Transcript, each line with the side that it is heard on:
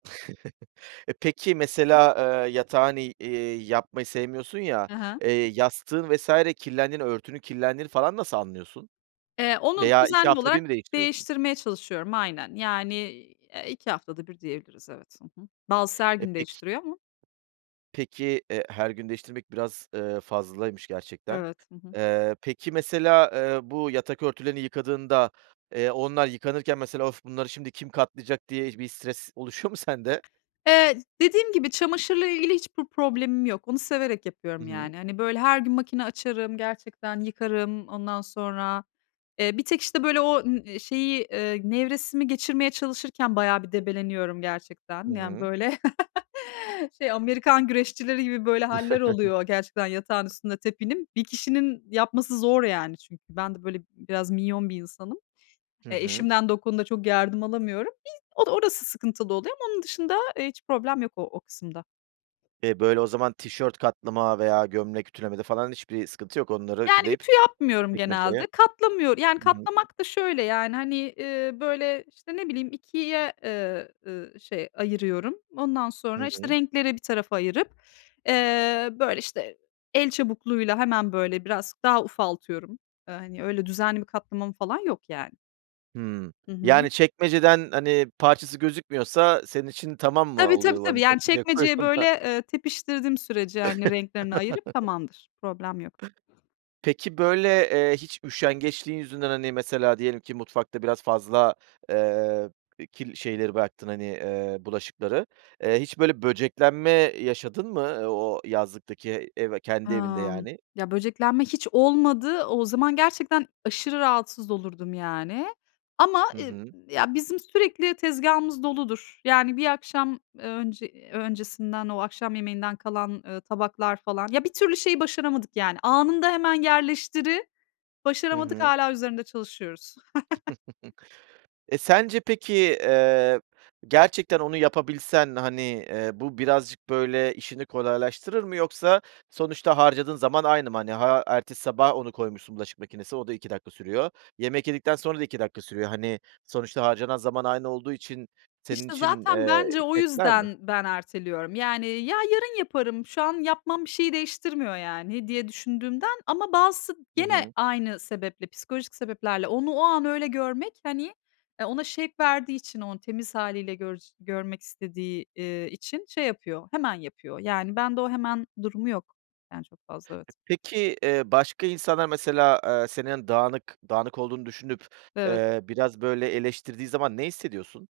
right: E, peki, mesela, eee, yatağın, i eee, yapmayı sevmiyorsun ya,
left: He he.
right: eee, yastığın vs. kirlendiğini, örtünün kirlendiğini falan nasıl anlıyorsun?
left: Eee, onu
right: Veya 2
left: düzenli
right: hafta da
left: olarak
right: bir mi değiştiriyorsun?
left: değiştirmeye çalışıyorum aynen. Yani, eee, 2 haftada bir diyebiliriz, evet, hı hı. Bazısı her
right: E,
left: gün
right: Peki
left: değiştiriyor ama.
right: Peki, eee, her gün değiştirmek biraz, eee, fazlaymış gerçekten.
left: Evet, hı hı.
right: Eee, peki, mesela, eee, bu yatak örtülerini yıkadığında, eee, onlar yıkanırken mesela: Of, bunları şimdi kim katlayacak. Diye bir stres oluşuyor mu sende?
left: Eee, dediğim gibi çamaşırla ilgili hiçbir problemim yok, onu severek
right: Hı
left: yapıyorum,
right: hı.
left: yani. Hani, böyle, her gün makine açarım, gerçekten yıkarım, ondan sonra, eee, bir tek işte böyle o ı şeyi, eee, nevresimi geçirmeye çalışırken bayağı bir debeleniyorum
right: Hı
left: gerçekten. Yani,
right: hı.
left: böyle şey, Amerikan güreşçileri gibi, böyle, hâller oluyor gerçekten yatağın üstünde tepinim. 1 kişinin yapması zor, yani, çünkü, ben de böyle biraz minyon 1 insanım.
right: Hı
left: E,
right: hı.
left: eşimden de o konuda çok yardım alamıyorum. Bir o orası sıkıntılı oluyor ama onun dışında, eee, hiç problem yok o o kısımda.
right: E, Böyle, o zaman tişört katlama veya gömlek ütülemede, falan, hiçbir sıkıntı yok onları
left: Yani,
right: ütüleyip
left: ütü yapmıyorum
right: çekmeceye
left: genelde. Katlamıyor yani,
right: hı hı.
left: katlamak da şöyle, yani, hani, eee, böyle işte ne bileyim 2´ye, eee, ııı, şey ayırıyorum. Ondan sonra
right: Hı
left: işte
right: hı.
left: renkleri bir tarafa ayırıp, eee, böyle işte, el çabukluğuyla hemen böyle, biraz daha ufaltıyorum. Eee, hani, öyle düzenli bir katlamam falan yok, yani.
right: Hımm,
left: Hı hı.
right: yani, çekmeceden, hani, parçası gözükmüyorsa senin için tamam mı
left: Tabii, tabii,
right: oluyor?
left: tabii.
right: Hani,
left: Yani,
right: çekmece
left: çekmeceye
right: koyuyorsun
left: böyle,
right: da.
left: eee, tepiştirdiğim sürece, hani, renklerini ayırıp tamamdır. Problem yok.
right: Peki, böyle, eee, hiç üşengeçliğin yüzünden, hani, mesela diyelim ki mutfakta biraz fazla, eee, kirli şeyleri bıraktın, hani, eee, bulaşıkları. Eee, hiç böyle böceklenme yaşadın mı o yazlıktaki ev kendi evinde
left: Amm,
right: yani?
left: ya, böceklenme hiç olmadı. O zaman gerçekten aşırı rahatsız olurdum, yani, ama,
right: Hı
left: ııı,
right: hı.
left: ya, bizim sürekli tezgâhımız doludur. Yani, bir akşam, eee, önce öncesinden o akşam yemeğinden kalan, eee, tabaklar falan. Ya, bir türlü şeyi başaramadık, yani, anında hemen yerleştiri
right: Hı
left: başaramadık,
right: hı.
left: hâlâ üzerinde çalışıyoruz.
right: E, sence peki, eee, gerçekten onu yapabilsen, hani, eee, bu birazcık böyle işini kolaylaştırır mı? Yoksa sonuçta harcadığın zaman aynı mı? Hani, ha, ertesi sabah onu koymuşsun bulaşık makinesine, o da 2 dakika sürüyor. Yemek yedikten sonra da 2 dakika sürüyor, hani, sonuçta harcanan zaman aynı olduğu için senin
left: İşte,
right: için,
left: zaten
right: eee,
left: bence, o
right: etkiler mi?
left: yüzden ben erteliyorum. Yani, ya, yarın yaparım, şu an yapmam bir şeyi değiştirmiyor, yani, diye düşündüğümden, ama bazısı
right: Hı
left: gene
right: hı.
left: aynı sebeple, psikolojik sebeplerle onu o an öyle görmek, hani e, ona şevk verdiği için onu temiz hâliyle gör görmek istediği, eee, için şey yapıyor, hemen yapıyor. Yani, bende o hemen durumu yok, yani, çok fazla, evet.
right: E, peki, eee, başka insanlar mesela, eee, senin dağınık, dağınık olduğunu düşünüp,
left: Evet.
right: eee, biraz böyle eleştirdiği zaman ne hissediyorsun?